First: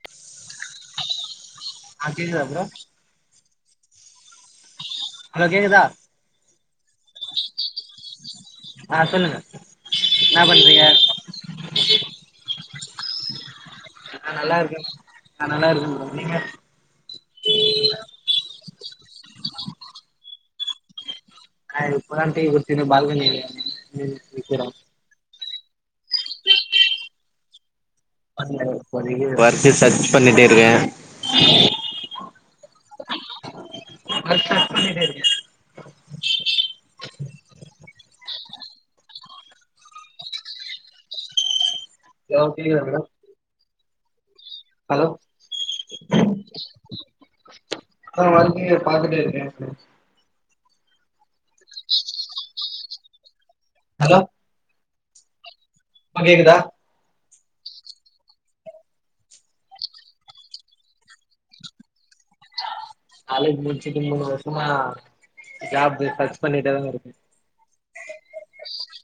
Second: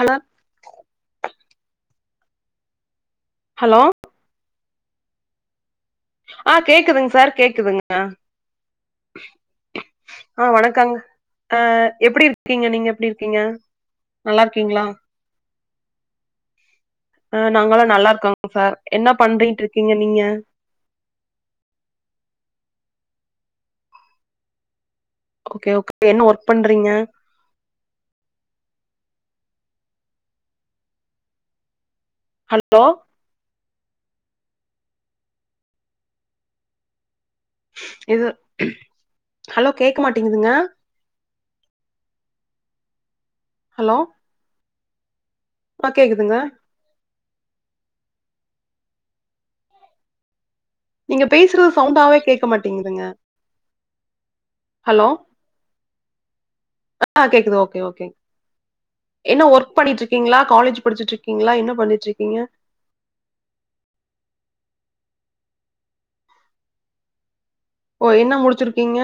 Hello ஆ கேளு அப்றோ ஹலோ ஹலோ கேக்குதா ஆ கேக்குதுங்க சார் கேக்குதுங் ஆ சொல்லுங்க ஆ வணக்கங் ஆ எப்பிடி இருக்கீங்க நீங்க எப்புடி இருக்கீங்க நா நல்லா நல்லாருக்கே இருக்கீங்களா நா நல்லா இருக்கேன் ப்ரோ நீங்க ஆ நாங்கால்லா நல்லா இருக்கோ சார் என்ன பண்றிட்டு இருக்கீங்க நீங்க நா இப்போத்தா டீ குடிச்சினு பால்கனில நின் நிக்குறோ ஓகே ஓகே என்ன ஒர்க் பண்றீங்க பண்ல இப்போதைக்கி வொர்க் சர்ச் பண்ணிட்டு இருக்கே. ஹலோ [unintelligible] இது ஹலோ கேக்க மாட்டேங்குதுங்க ஹலோ கேட்குதா மேடம் ஹலோ ஹலோ ஆ கேக்குதுங்க ஆ வந்து பாத்துட்டே இருக்கே சரி நீங்க பேசுறது சவுண்டாவே கேக்க மாட்டேங்குதுங்க ஹலோ ஹலோ இப்போ கேக்குதா ஆ கேக்குது ஓக்கே ஓக்கே என்ன ஒர்க் பண்ணிட்ருக்கீங்களா காலேஜ் படிச்சிட்ருக்கீங்களா என்ன பண்ணிட்ருக்கீங்க காலேஜ் முடிச்சுட்டு மூணு வருசமா ஜாபு சர்ச் பண்ணிட்டே தா இருக் ஓ என்ன முடிச்சிருக்கீங்க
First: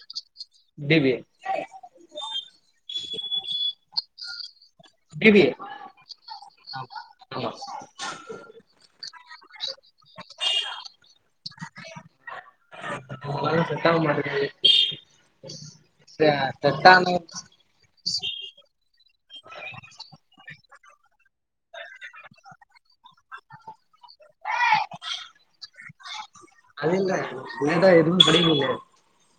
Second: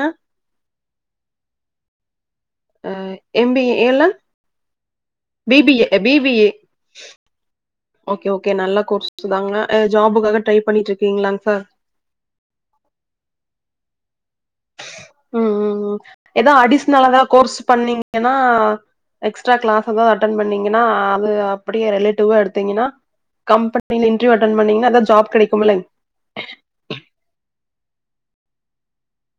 பி பி ஏ அ எம் பி ஏ எல் அ பி பி ஏ அ ஆமா ஓக்கே ஓக்கே நல்ல கோர்ஸ் தாங்க ஆ ஜாபுக்காக ட்ரை பண்ணிட்ருக்கீங்களா சார் ஒன்னு செட்டாவ மாட்டேக்குது ம் ம் ம் ஏதா அடிஷ்னல்லதா கோர்ஸ் பண்ணீங் ஏன்னா எக்ஸ்ட்ரா கிளாஸ் எதா அட்டென் பண்ணீங்கன்னா அது அப்டியே ரிலேட்டிவா எடுத் திங்னா கம்பெனில இன்ட்ரிவ் அட்டென் பண்ணீங்க எதா ஜாப் கெடைக்கு இல்லங் அது இல்ல நாந்தா எதுவு படிக்களையே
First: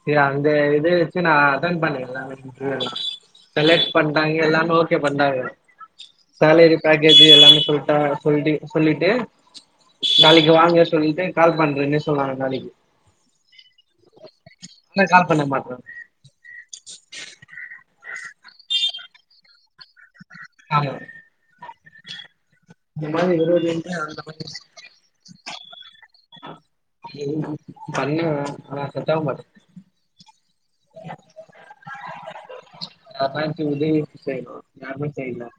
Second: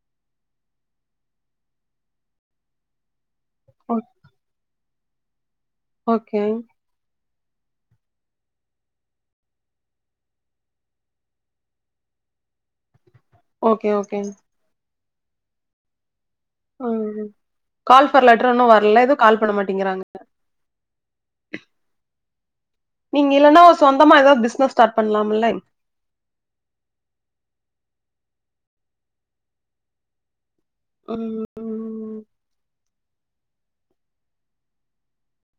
து அந்த இத வச்சு நா அட்டன் பண்ண எல்லாமே ம் செலக்ட் பண்டாங்க எல்லாமே ஓக்கே பண்றாங்க ஓகே சேலரி பேக்கேஜு எல்லாமே சொல்ட்டா சொல்லி சொல்லிட்டு நாளைக்கு வாங்க சொல்லிட்டு கால் பண்றேன்னு சொன்னாங்க நாளைக்கு ஓக்கே ஓக்கேங் என்ன கால் பண்ண மாட்ற ம் கால் ஃபார் லெட்டர் ஒன்னு வரல ஏதோ கால் பண்ண மாட்டேங்றாங்க ஆமா நீங்க இல்லன்னா ஒரு சொந்தமா ஏதாவது பிசினஸ் ஸ்டார்ட் பண்ணலாம்லங் என்ன ஆ பண்ணுவ ஆனா செட்டாவ மாட்டுது ம் ம் யார்னா எஞ்சி உதவி செய்ணு யாருமே செய்யில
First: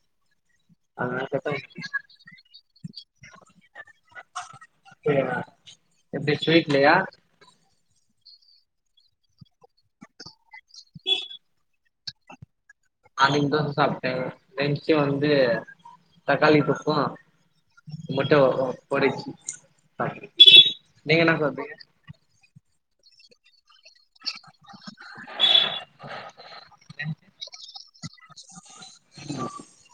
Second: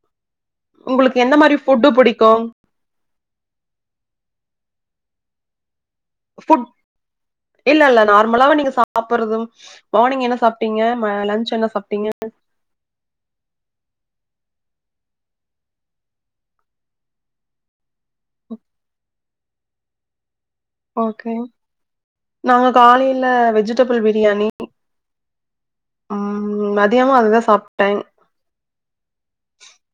உங்களுக்கு எந்த மாரி ஃபுட்டு புடிக்கு [unintelligible] எப்டி ஃபுட் ஸ்வீட்லயா இல்ல இல்ல நார்மலாவே நீங்க சாப்புடுறது மார்னிங் என்ன சாப்ட்டீங்க ம லஞ்ச் என்ன சாப்ட்டீங்க மார்னிங் தோச சாப்ட்டே லஞ்ச் வந்து தக்காளி தொக்கு முட்ட [unintelligible] ஓடிச்சி சாப்டே ஓக்கே நாங்க காலையில வெஜிடேபிள் பிரியாணி ஆ மதியமு அதுதா சாப்ட்டே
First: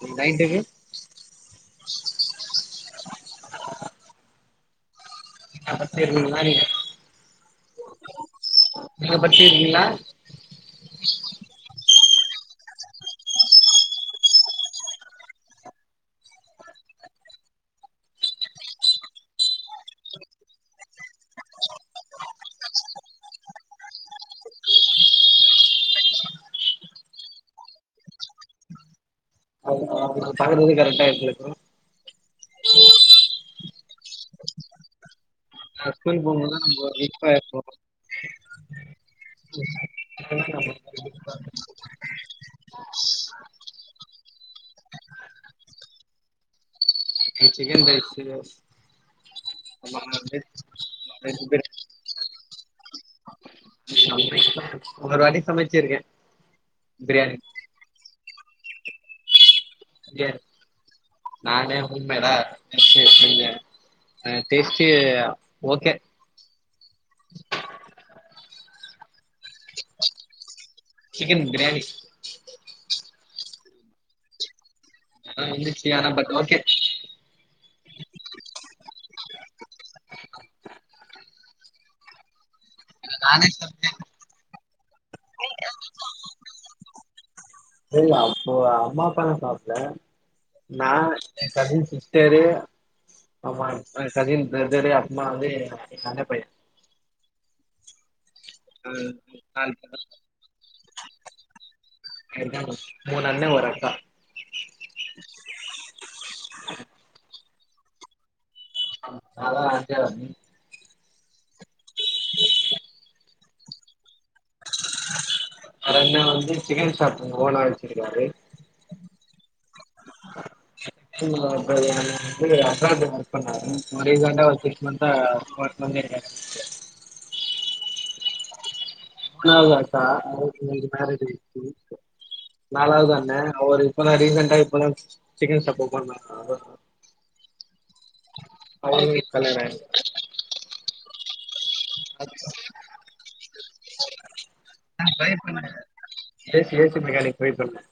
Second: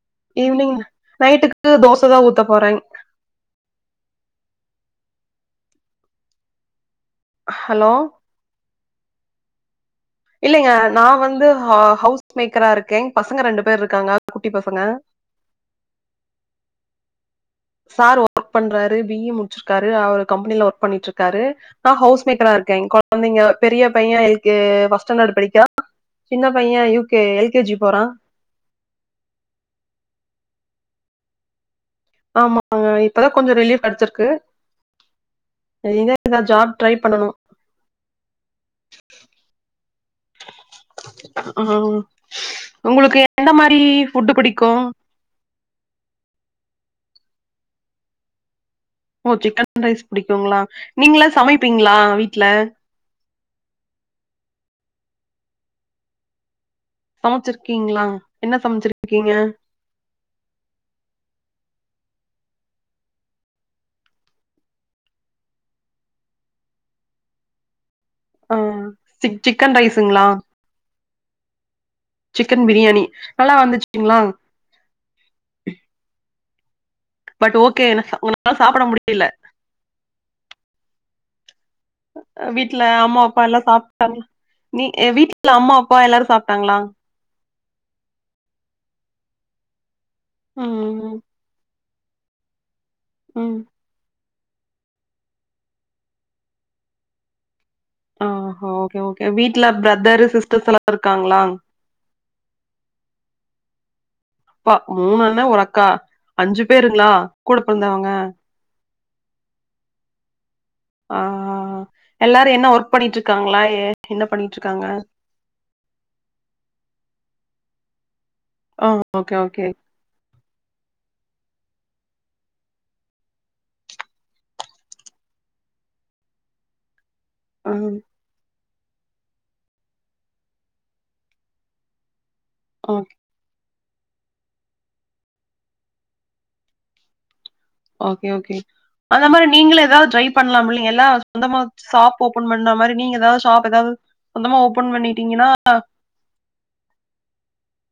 ம் நைட்டுக்கு ஈவினிங் நைட்டுக்கு [inaudible] தோச தா ஊத்த போறங் அப்ப தெர்லீங்ளா நீ ஹலோ நீங்க படிச்சிர்க்கிங்ளா இல்லேங்க நா வந்து ஹ ஹவுஸ் மேக்கரா இருக்கே பசங்க ரெண்டு பேர் இருக்காங்க குட்டி பசங்க சார் ஒர்க் பண்றாரு பி இ முடிச்சிருக்காரு அவரு கம்பெனில ஒர்க் பண்ணிட்ருக்காரு நா ஹவுஸ் மேக்கரா இருக்கேங் கொழந்தைங்க பெரிய பைய எல் கே ஃபர்ஸ்டாண்டர்ட் படிக்றா சின்ன பைய U K L K G போறா [inaudible] அது பாக்றதேக்கே கரெக்டா இருக்கும் ஆமாங்க இப்பதா கொஞ்சோ ரிலீஃப் கடச்சிருக்கு நா ஸ்கூல் போமோதுலா ஜாப் நம்போ ட்ரை பண்ணணும். வீக்காயிருப்போம் [inaudible] உங்குளுக்கு எந்த மாரி ஃபுட்டு புடிக்கும் இச்சிக்கன் ரைஸ் [unintelligible] ஓ சிக்கன் ரைஸ் புடிக்குங்ளா நீங்ளா சமைப்பீங்ளா வீட்ல சமைப்ப ஒரு வாட்டி சமச்சிருக்க சமச்சுருக்கீங்ளா என்ன சமச்சுருக்கீங்க எஸ் நானே ஹோம் மேடா டிஷ்ஷஸ் செய்வ அ டெஸ்ட்டு ஓகே அ சிக் சிக்கன் ரைஸுங்ளா சிக்கன் பிரியாணிஸ் சிக்கன் பிரியாணி நல்லா வந்துச்சுங்ளா ஆ வந்துச்சியானா பட் ஓகே பட் ஓகே [inaudible] உங்ளால சாப்ட முடியில வீட்ல அம்மா அப்பா எல்லா சாப்ட்டாங்க நீ என் வீட்ல அம்மா அப்பா எல்லாரும் சாப்ட்டாங்ளா சரி அப்போ அம்மா அப்பாலா சாப்ல நா ம், என் கசின் சிஸ்டரு ம். ஆமா என் கசின் பிரதரு அப்மா வந்து என் அண்ண பைய ஓ ஒ ஓகே ஓகே வீட்ல பிரதரு சிஸ்டர்ஸ்ல்லா [inaudible] இருக்காங்ளா இருக்காங்க மூண் அண்ண ஒரு அக்கா பா மூண் அண்ண ஒரு அக்கா அஞ்சு பேருங்ளா கூட பெறந்தவங்க அ நா தா அஞ்சரம் ஆ எல்லாரு என்ன ஒர்க் பண்ணிட்ருக்காங்ளா என்ன பண்ணிட்ருக்காங்க அர அண்ண வந்து சிக்கன் ஷாப்பு ஓனா வச்சுருக்காரு அ okay okay two wheeler [unintelligible] advance book பண்ணாரு ரீசண்டா சிக்ஸ் மந்த்தா ஒர்க் பண்ணியிருக்க [inaudible] ம் மூணாவ்து அக்கா அவுளுக்கு மேரேஜ் ஆய்ச்சு நாலாவ்து ஓகே, அண்ணே அவரு இப்ப தா ரீசன்டா இப்ப தா சிக்கன் ஷாப் ஓப்பன் பண்ண [inaudible] ஓகே ஓகே அந்த மாரி நீங்களு எதாவ்து ட்ரை பண்லாம்ல எல்லா சொந்தமா ஷாப் ஓப்பன் பண்ண மாரி நீங்க எதாவ்து ஷாப் எதாவ்து சொந்தமா ஓப்பன் பண்ணிட்டீங்கன்னா A C A C mechanic try பண்ணு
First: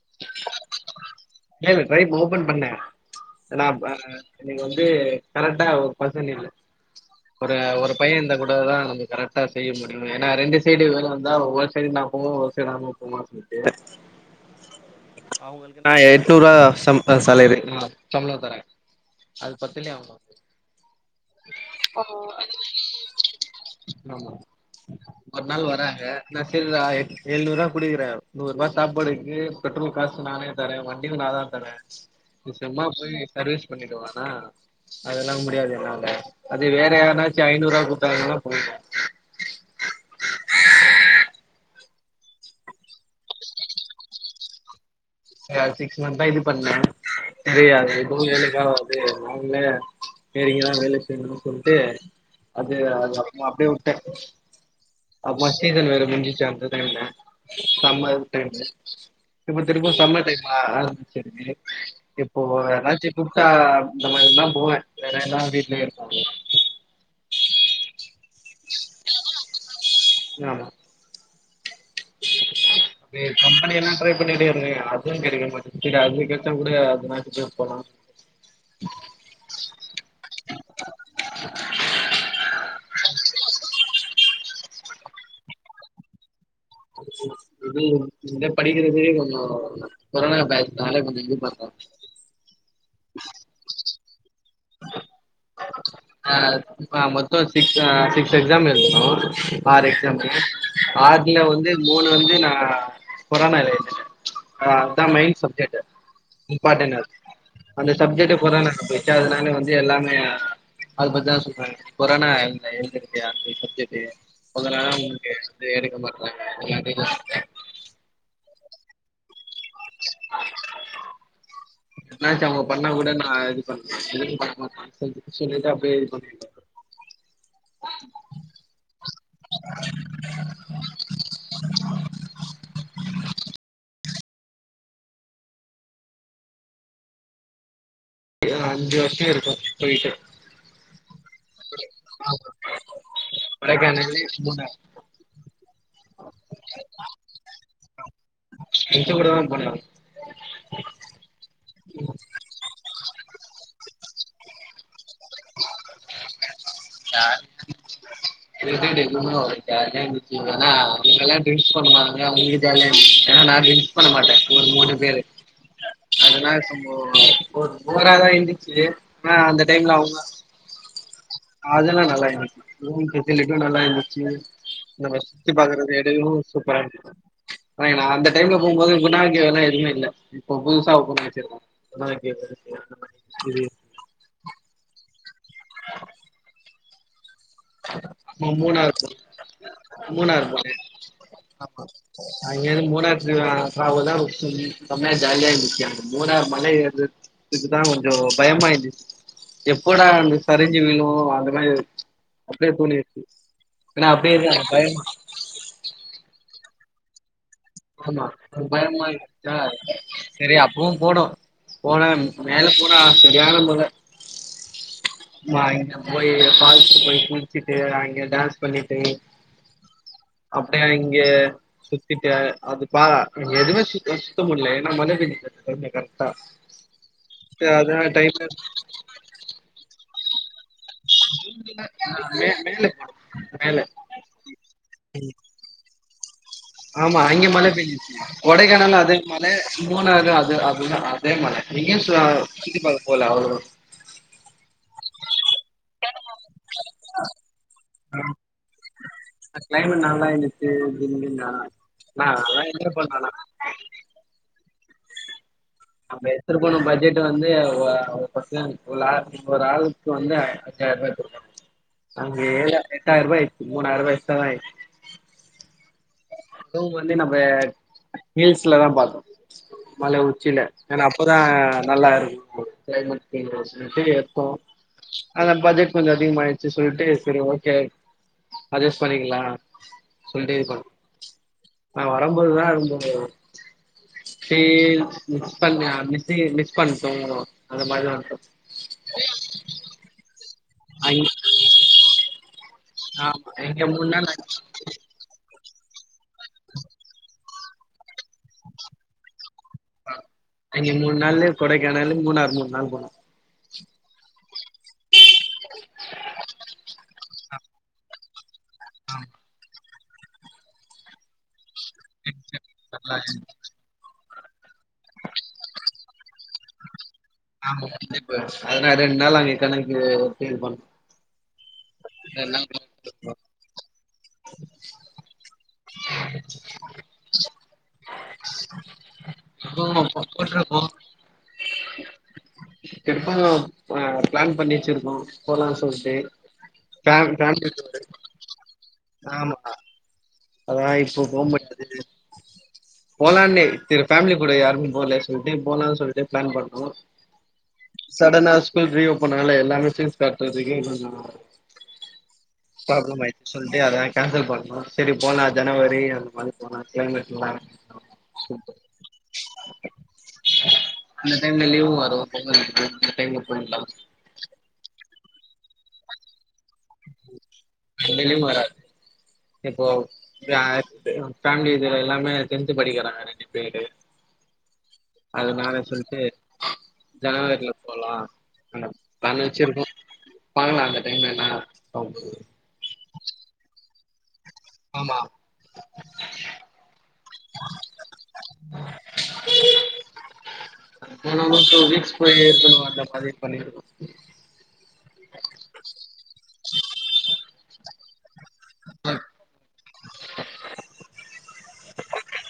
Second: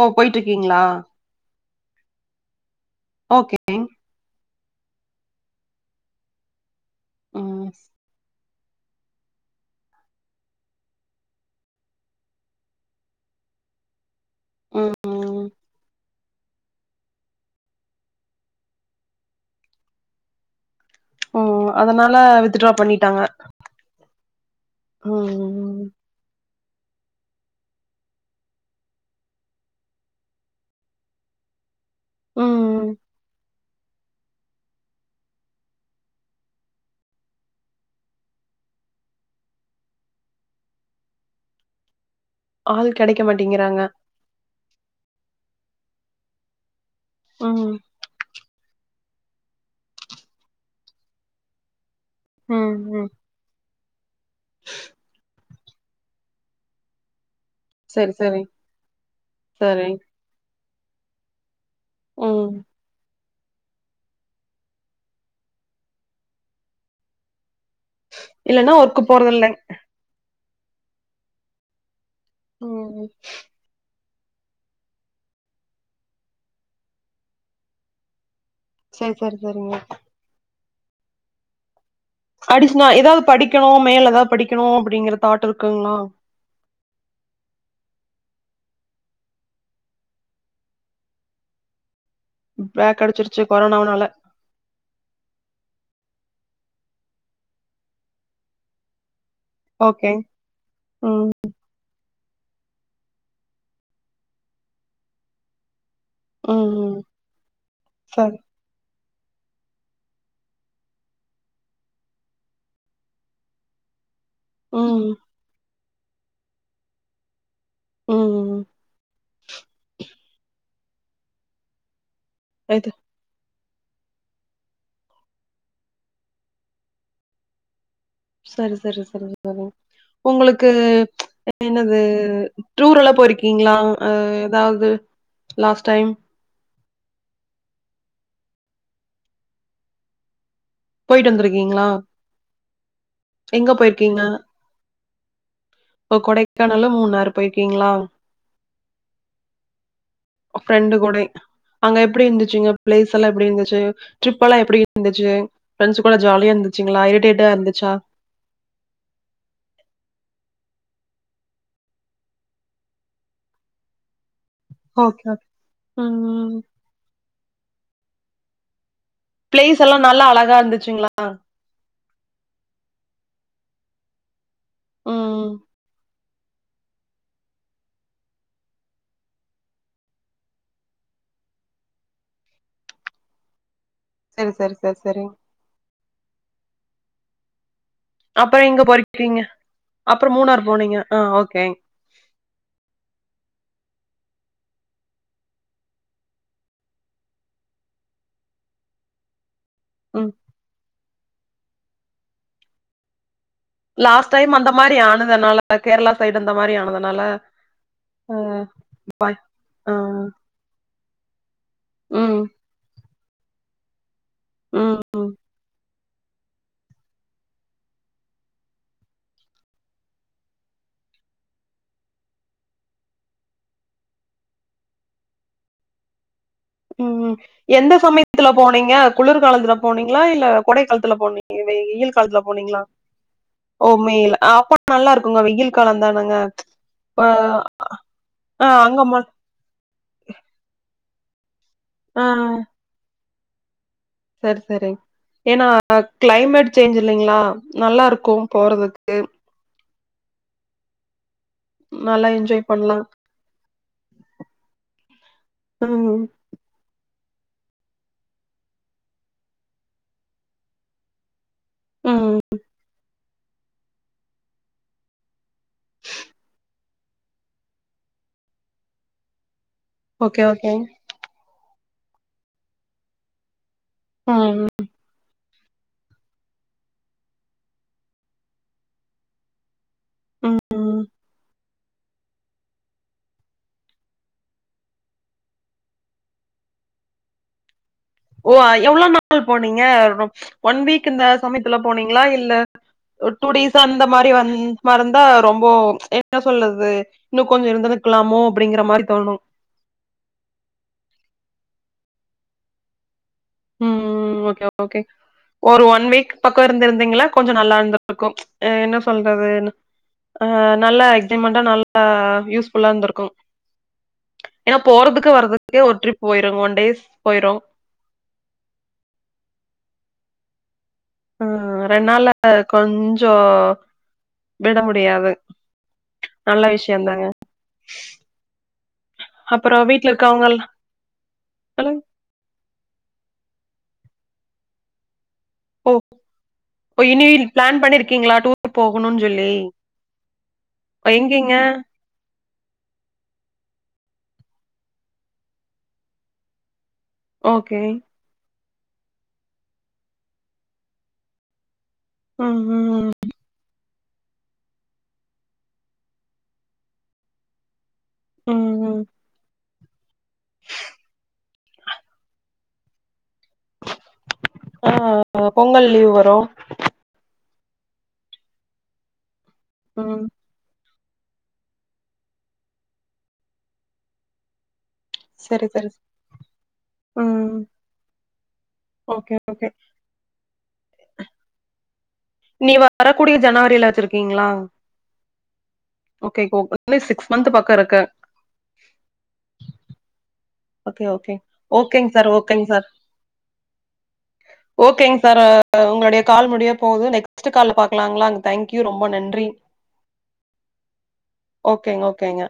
ஓ போயிட்டு இருக்கீங்களா இல்ல இ ரைப் ஓப்பன் பண்ணே ஓகே நாம்ப நீங்க வந்து கரெக்டா ஒரு பசன் இல் ஒரு ம். ஒரு பைய இந்த கூட தா நம கரெக்டா செய்ய முடியு ஏனா ரெண்டு சைடு வேல வந்தா ஒரு சைடு நா போவ ஒரு சைடு அவ போவா ம், ம். அவுங்களுக்கு நா எ தூறுவா சம்பா சாலரி சம்பள தர அது பத்திலயாம ம் ம் அதனால வித்ட்ரா பண்ணிட்டாங்க ம் ம் ம் நா சரிறா எழுநூறுபா குடுக்குறே நூறு ரூபா சாப்பாடுக்கு பெட்ரோல் காசு நானே தரே வண்டியு நா தா தரே சும்மா ம். போய் சர்வீஸ் பண்ணிடுவா எனா அதெல்லா முடியாது என்னால அது வேறயாருனாச்சு ஐநூறுவா குடுத்தாங்கன்னா போம் ஆள் கெடைக்க மாட்டேங்கிறாங்க து சிக்ஸ் மந்த் தா இது பண்ணே ம், தெரியாது ஒவ்வொ வேலைக்கா வந்து வாங்கல செரிங்கல்லா வேல செய்யணும்னு சொல்லிட்டு அது ம், ம். அது அப்புமா அப்டியே வுட்டே சீசன் வேற முஞ்சிச்சா அந்த டைம்ல சரி, சரி. சம்மர்டைம்ல இப்ப தெர் சரி சம்மர் டைமா ஆ சரி ம் இப்போனாச்சு கூப்ட்டா இந்த மாரில்லா போவே வேற எதா வீடலய இருப்போ இல்லன்னா ஒர்க் போறதில்ல ஆமா ம் மே க்கம் நானு எல்லா ட்ரை பண்ணிட் டேங்க அதுவு கிடைக்க மாட்டுது அது கச்சா கூட மாட்டு போலா சேரி சேரி சேரிங்க அடிஸ்னா ஏதாது படிக்கணு மேல ஏதா படிக்கணு அப்டிங்கிற தாட்ருக்குங்களா இது இந்த படிக்கிறது கொஞ்சோ கொரோனா பேஜ்னால கொஞ்சோ இதுபாத்தோ பேக் கடச்சிருச்சு கொரோனாவுனால அ மொத்த சிக்ஸ் அ சிக்ஸ் எக்ஸாம் எழுதுனோ ஆர் ஓகே எக்ஸாம்க்கு ம் ஆர்ல வந்து மூணு வந்து நா கொரோனாலே எழுதுன அதா மெயின் சப்ஜேட்டு ம் ம் இம்பார்டனு அந்த சப்ஜேட்டு சரி கொரோனா சப்ஜேட்டு அதனால வந்து எல்லாமே அது பாத்திதா சொல்ற கொரோனா எழுத எழுதுறதுயா அந்த சப்ஜேட்டு மொதளா ம் உங்க வந்து ரெஸ்டே எடுக்க மாட்டாங்க இப்பல்ல அப்டி ஆ ம் ம் என்னாச்சு அவுங்க பண்ணா இது கூட நா இது பண்ணமாட்டே சொல்ட்டு அப்டியே இது பண்ணிட சேரி சேரி சேரி சேரி உங்களுக்கு என்னது டூர்ல்லா போயிருக்கீங்களா ஆ ஏதாவது லாஸ்ட் டைம் அஞ்சு வருஷோ இருக்கு போய்ட்டு போய்ட்டு வந்திருக்கீங்களா எங்க கொடைகானலு போயிருக்கீங்க மூனாரு ஓ கொடைக்கானலு மூணாரு போயிருக்கீங்களா ப்ரெண்டு கூடை அங்க எப்டி இருந்துச்சுங்க பிளேஸ் எல்லா எப்டிருந்துச்சு ட்ரிப் எல்லா எப்டிருந்துச்சு பிரரெண்ட்ஸ் கூட ஜாலியா இருந்துச்சுங்களா இரிட்டேடா இருந்துச்சா [unintelligible] ஜாலியா இருந்துச்சுங்க [inaudible] எல்லா பண்ணுவாங்க அவங்களுக்கு ஜாலியா [inaudible] [inaudible] ட்ரிங்க்ஸ் பண்ண மாட்டே ஒரு மூணு பேரு ஓகே, ஓகே. ம், ம். அதனா [inaudible] ஓ ஒரு போராதா இந்துச்சி பிளேஸ்லா நல்லா அழகா இருந்துச்சுங்களா அதெல்லா நல்லா இருந்துச்சி ரூம் ஃபெசிலிடியு நல்லா இருந்துச்சு நம்ம ம். சுத்தி பாக்குறது [unintelligible] சூப்பராந்துச்சு ஆ நா அந்த டைம்ல போம்போது குணாக்கேவ்ல்லா எதுமே இல்ல இப்ப புதுசா ஓபன் பண்ணி வச்சிருக்கா [inaudible] [inaudible] செரி செரி செரி செரி [inaudible] ஆமா அப்புறம் எங்க மூணாரு போயிருக்கீங்க? [inaudible] அப்புறம் மூணாரு மூணார் போனே போனீங்க. ஆ ஓகே. ஆமா அங்கேந்து மூணாரு [unintelligible] செம்மையா ஜாலியா இருந்துச்சி அந்த மூணாரு மல ஏறு இதுக்குதா கொஞ்சோ பயமாயிந்துச்சு எப்போடா ம். அந்த சரிஞ்சு விழு அந்த மாதிரி அப்டியே போனே லாஸ்ட் டைம் அந்த மாரி ஆனதுனால கேரளா சைடு அந்த மாரி ஆனதுனால ஆமா அ, பயமா இருன்ச்சா ஆ. சரி அப்பவு போனோ போனே ம், மேல போனா சரியான மழ ம் [unintelligible] அங்க போயி ஃபால்ஸ் போயி குளிச்சிட்டு அங்க டான்ஸ் பண்ணிட்டு அப்டியா இங்க சுத்திட்டே அது பா எதுமே சு சுத்த முடில ஏன்னா மழ பெஞ்சு கொஞ்சோ கரெட்டா ம் ம் எந்த சமயத்துல போனீங்க குளிர்காலத்துல போனீங்களா இல்ல கோடை காலத்துல போனீங்களா வெயில் காலத்துல போனீங்களா ஓ [unintelligible] நல்லா இருக்குங்க வெயில் காலந்தானங்க ஆமா அங்க மழ பேஞ்சிச்சி ஆ அங்க கொடைக்கானல்ல அதே மட் மழ மூணாறுலயு அது [unintelligible] ஆ [unintelligible] சுத்தி பாக்க போல [unintelligible] சேரி சேரி ஏன்னா க்ளைமட் சேஞ்ச் இல்லைங்க்ளா நல்லா இருக்கு போறதுக்கு க்ளைமேட் நல்லா இருந்துச்சிங்களா ஆ நல்லா அதா என்ஜாய் என்ன பண்லா பண்ணானா [inaudible] ம் திருபுவனோ பட்ஜெட் வந்து ஒ ஆ ஒரு ஆ ஒரு ஆளு ம் [unintelligible] எட்டாயிரூவா [unintelligible] மூணாயிரூவா இங்க வந்து நம்ப ஹில்ஸ்லதா பாத்தோ மல ஓகே உச்சில ஓகே ஏனா அப்பறோ நல்லா இருக்கு க்ளைமேட் ம் [unintelligible] அதா பட்ஜெட் கொஞ்சோ அதிகமா ஆயிடுச்சு சொல்லிட்டு சேரி ஓகே அட்ஜஸ்ட் பண்ணிக்கலா சொல்லிட்டே [unintelligible] நா வரம்போதுதா [unintelligible] ஃபீல் மிஸ் பண்ணியா மிக்ஸ் மிஸ் பண்ணிட்டோ அந்த மாரிதா இருக்கு ப்பா எவ்ளோ நாள் போனீங்க ஒன் வீக் இந்த சமயத்துல போனீங்க்ளா இல்ல ஓ டூ டேஸ் அந்த மாரி வந் மறந்தா ரொம்போ என்ன சொல்றது இன்னு கொஞ்சோ இருந்திருக்கலாமோ அப்டிங்கிற மாரி தோணு இங்க மூணு நாள்லயே கொடைக்கானலு மூணாறு மூணு நாளு போனோ ம் ம் ஓகே ஓகே ஒரு ஒன் வீக் பக்கோ இருந்துருந்தீங்களா கொஞ்சோ நல்லா இருந்து ருக்கு என்ன சொல்றது ஆ நல்லா எக்கியூமெண்ட்டா நல்லா ஆ யூஸ்ஃபுல்லா இருந்திருக்கு ஏனா போறதுக்கு வரதுக்கே ஒரு ட்ரிப் போயிரு ஒன் டேஸ் போயிரு அதனா ரெண்டு நாள்ல நீ கணக்கு கிளீர் பண்ணு ஆ ரெண்டு நாள்ல கொஞ்சோ விட முடியாது நல்ல விஷ்யந் தாங்க அப்பறோ வீட்ல இருக்கவங்கல்ல ஹலோ திருப்பு பிளான் பண்ணி வெச்சுருக்கோ போலான் ஓ சொல்ட்டு ஓ இனி பிளான் பண்ணிருக்கீங்களா டூர் போகணுன்னு [unintelligible] சொல்லி ஆமாகா அதா இப்ப போ எங்கெங்க மாட்டது போலான்னு செரி பேமிலி கூட யாருமே போகலையே சொல்லுட்டு போலான் சொல்லுட்டு பிளான் பண்ணோ ஓகே சடனா ஸ்கூல் ரீ ஓபனால எல்லாமே பீஸ் கட்றதுக்கு ம் ம் ப்ராப்ளம் ஆயிச்சு சொல்லுட்டு அத கேன்சல் பண்ணோ செரி போலா ஜனவரி அந்த மாரி போலா கிளைமேட்லா சூப்பர் ம் ம் அந்த டைம்ல லீவ்வு வரு பொங்கல் அந்த டைம்ல போயில்லா ஆ பொங்கல் லீவ் வரு எந்த லீவு வராது இப்போ ம் [unintelligible] ஃபேமிலி கிற எல்லாமே டென்த்து படிக்கிறாங்க ரெண்டு பேரு சரி அதனாலே சரி சொல்லுட்டு ம் ஜனவரில போலா அந்த ஓகே பிளான் ஓகே வெச்சுருக்கோ பாக்கலா அந்த டைம்லனா இனி வரக்கூடிய ஜனவரில வெச்சிருக்கீங்ளா ஆமா ஓகே சிக்ஸ் மந்த் பக்கோ இருக்கு ஓகே [inaudible] ஓகே போன மாசோ ஓகேங் வீக்ஸ் சார் போயி ஓகேங் சார் எத்துனு வந்த மாரி பண்ணிருக்கோ ஓகேங் சார் உங்களுடைய கால் முடியா போது நெக்ஸ்ட் கால்ல பாக்கலாங்ளா தேங்க்யூ ரொம்ப நன்றி ஓகேங்க ஓகேங்க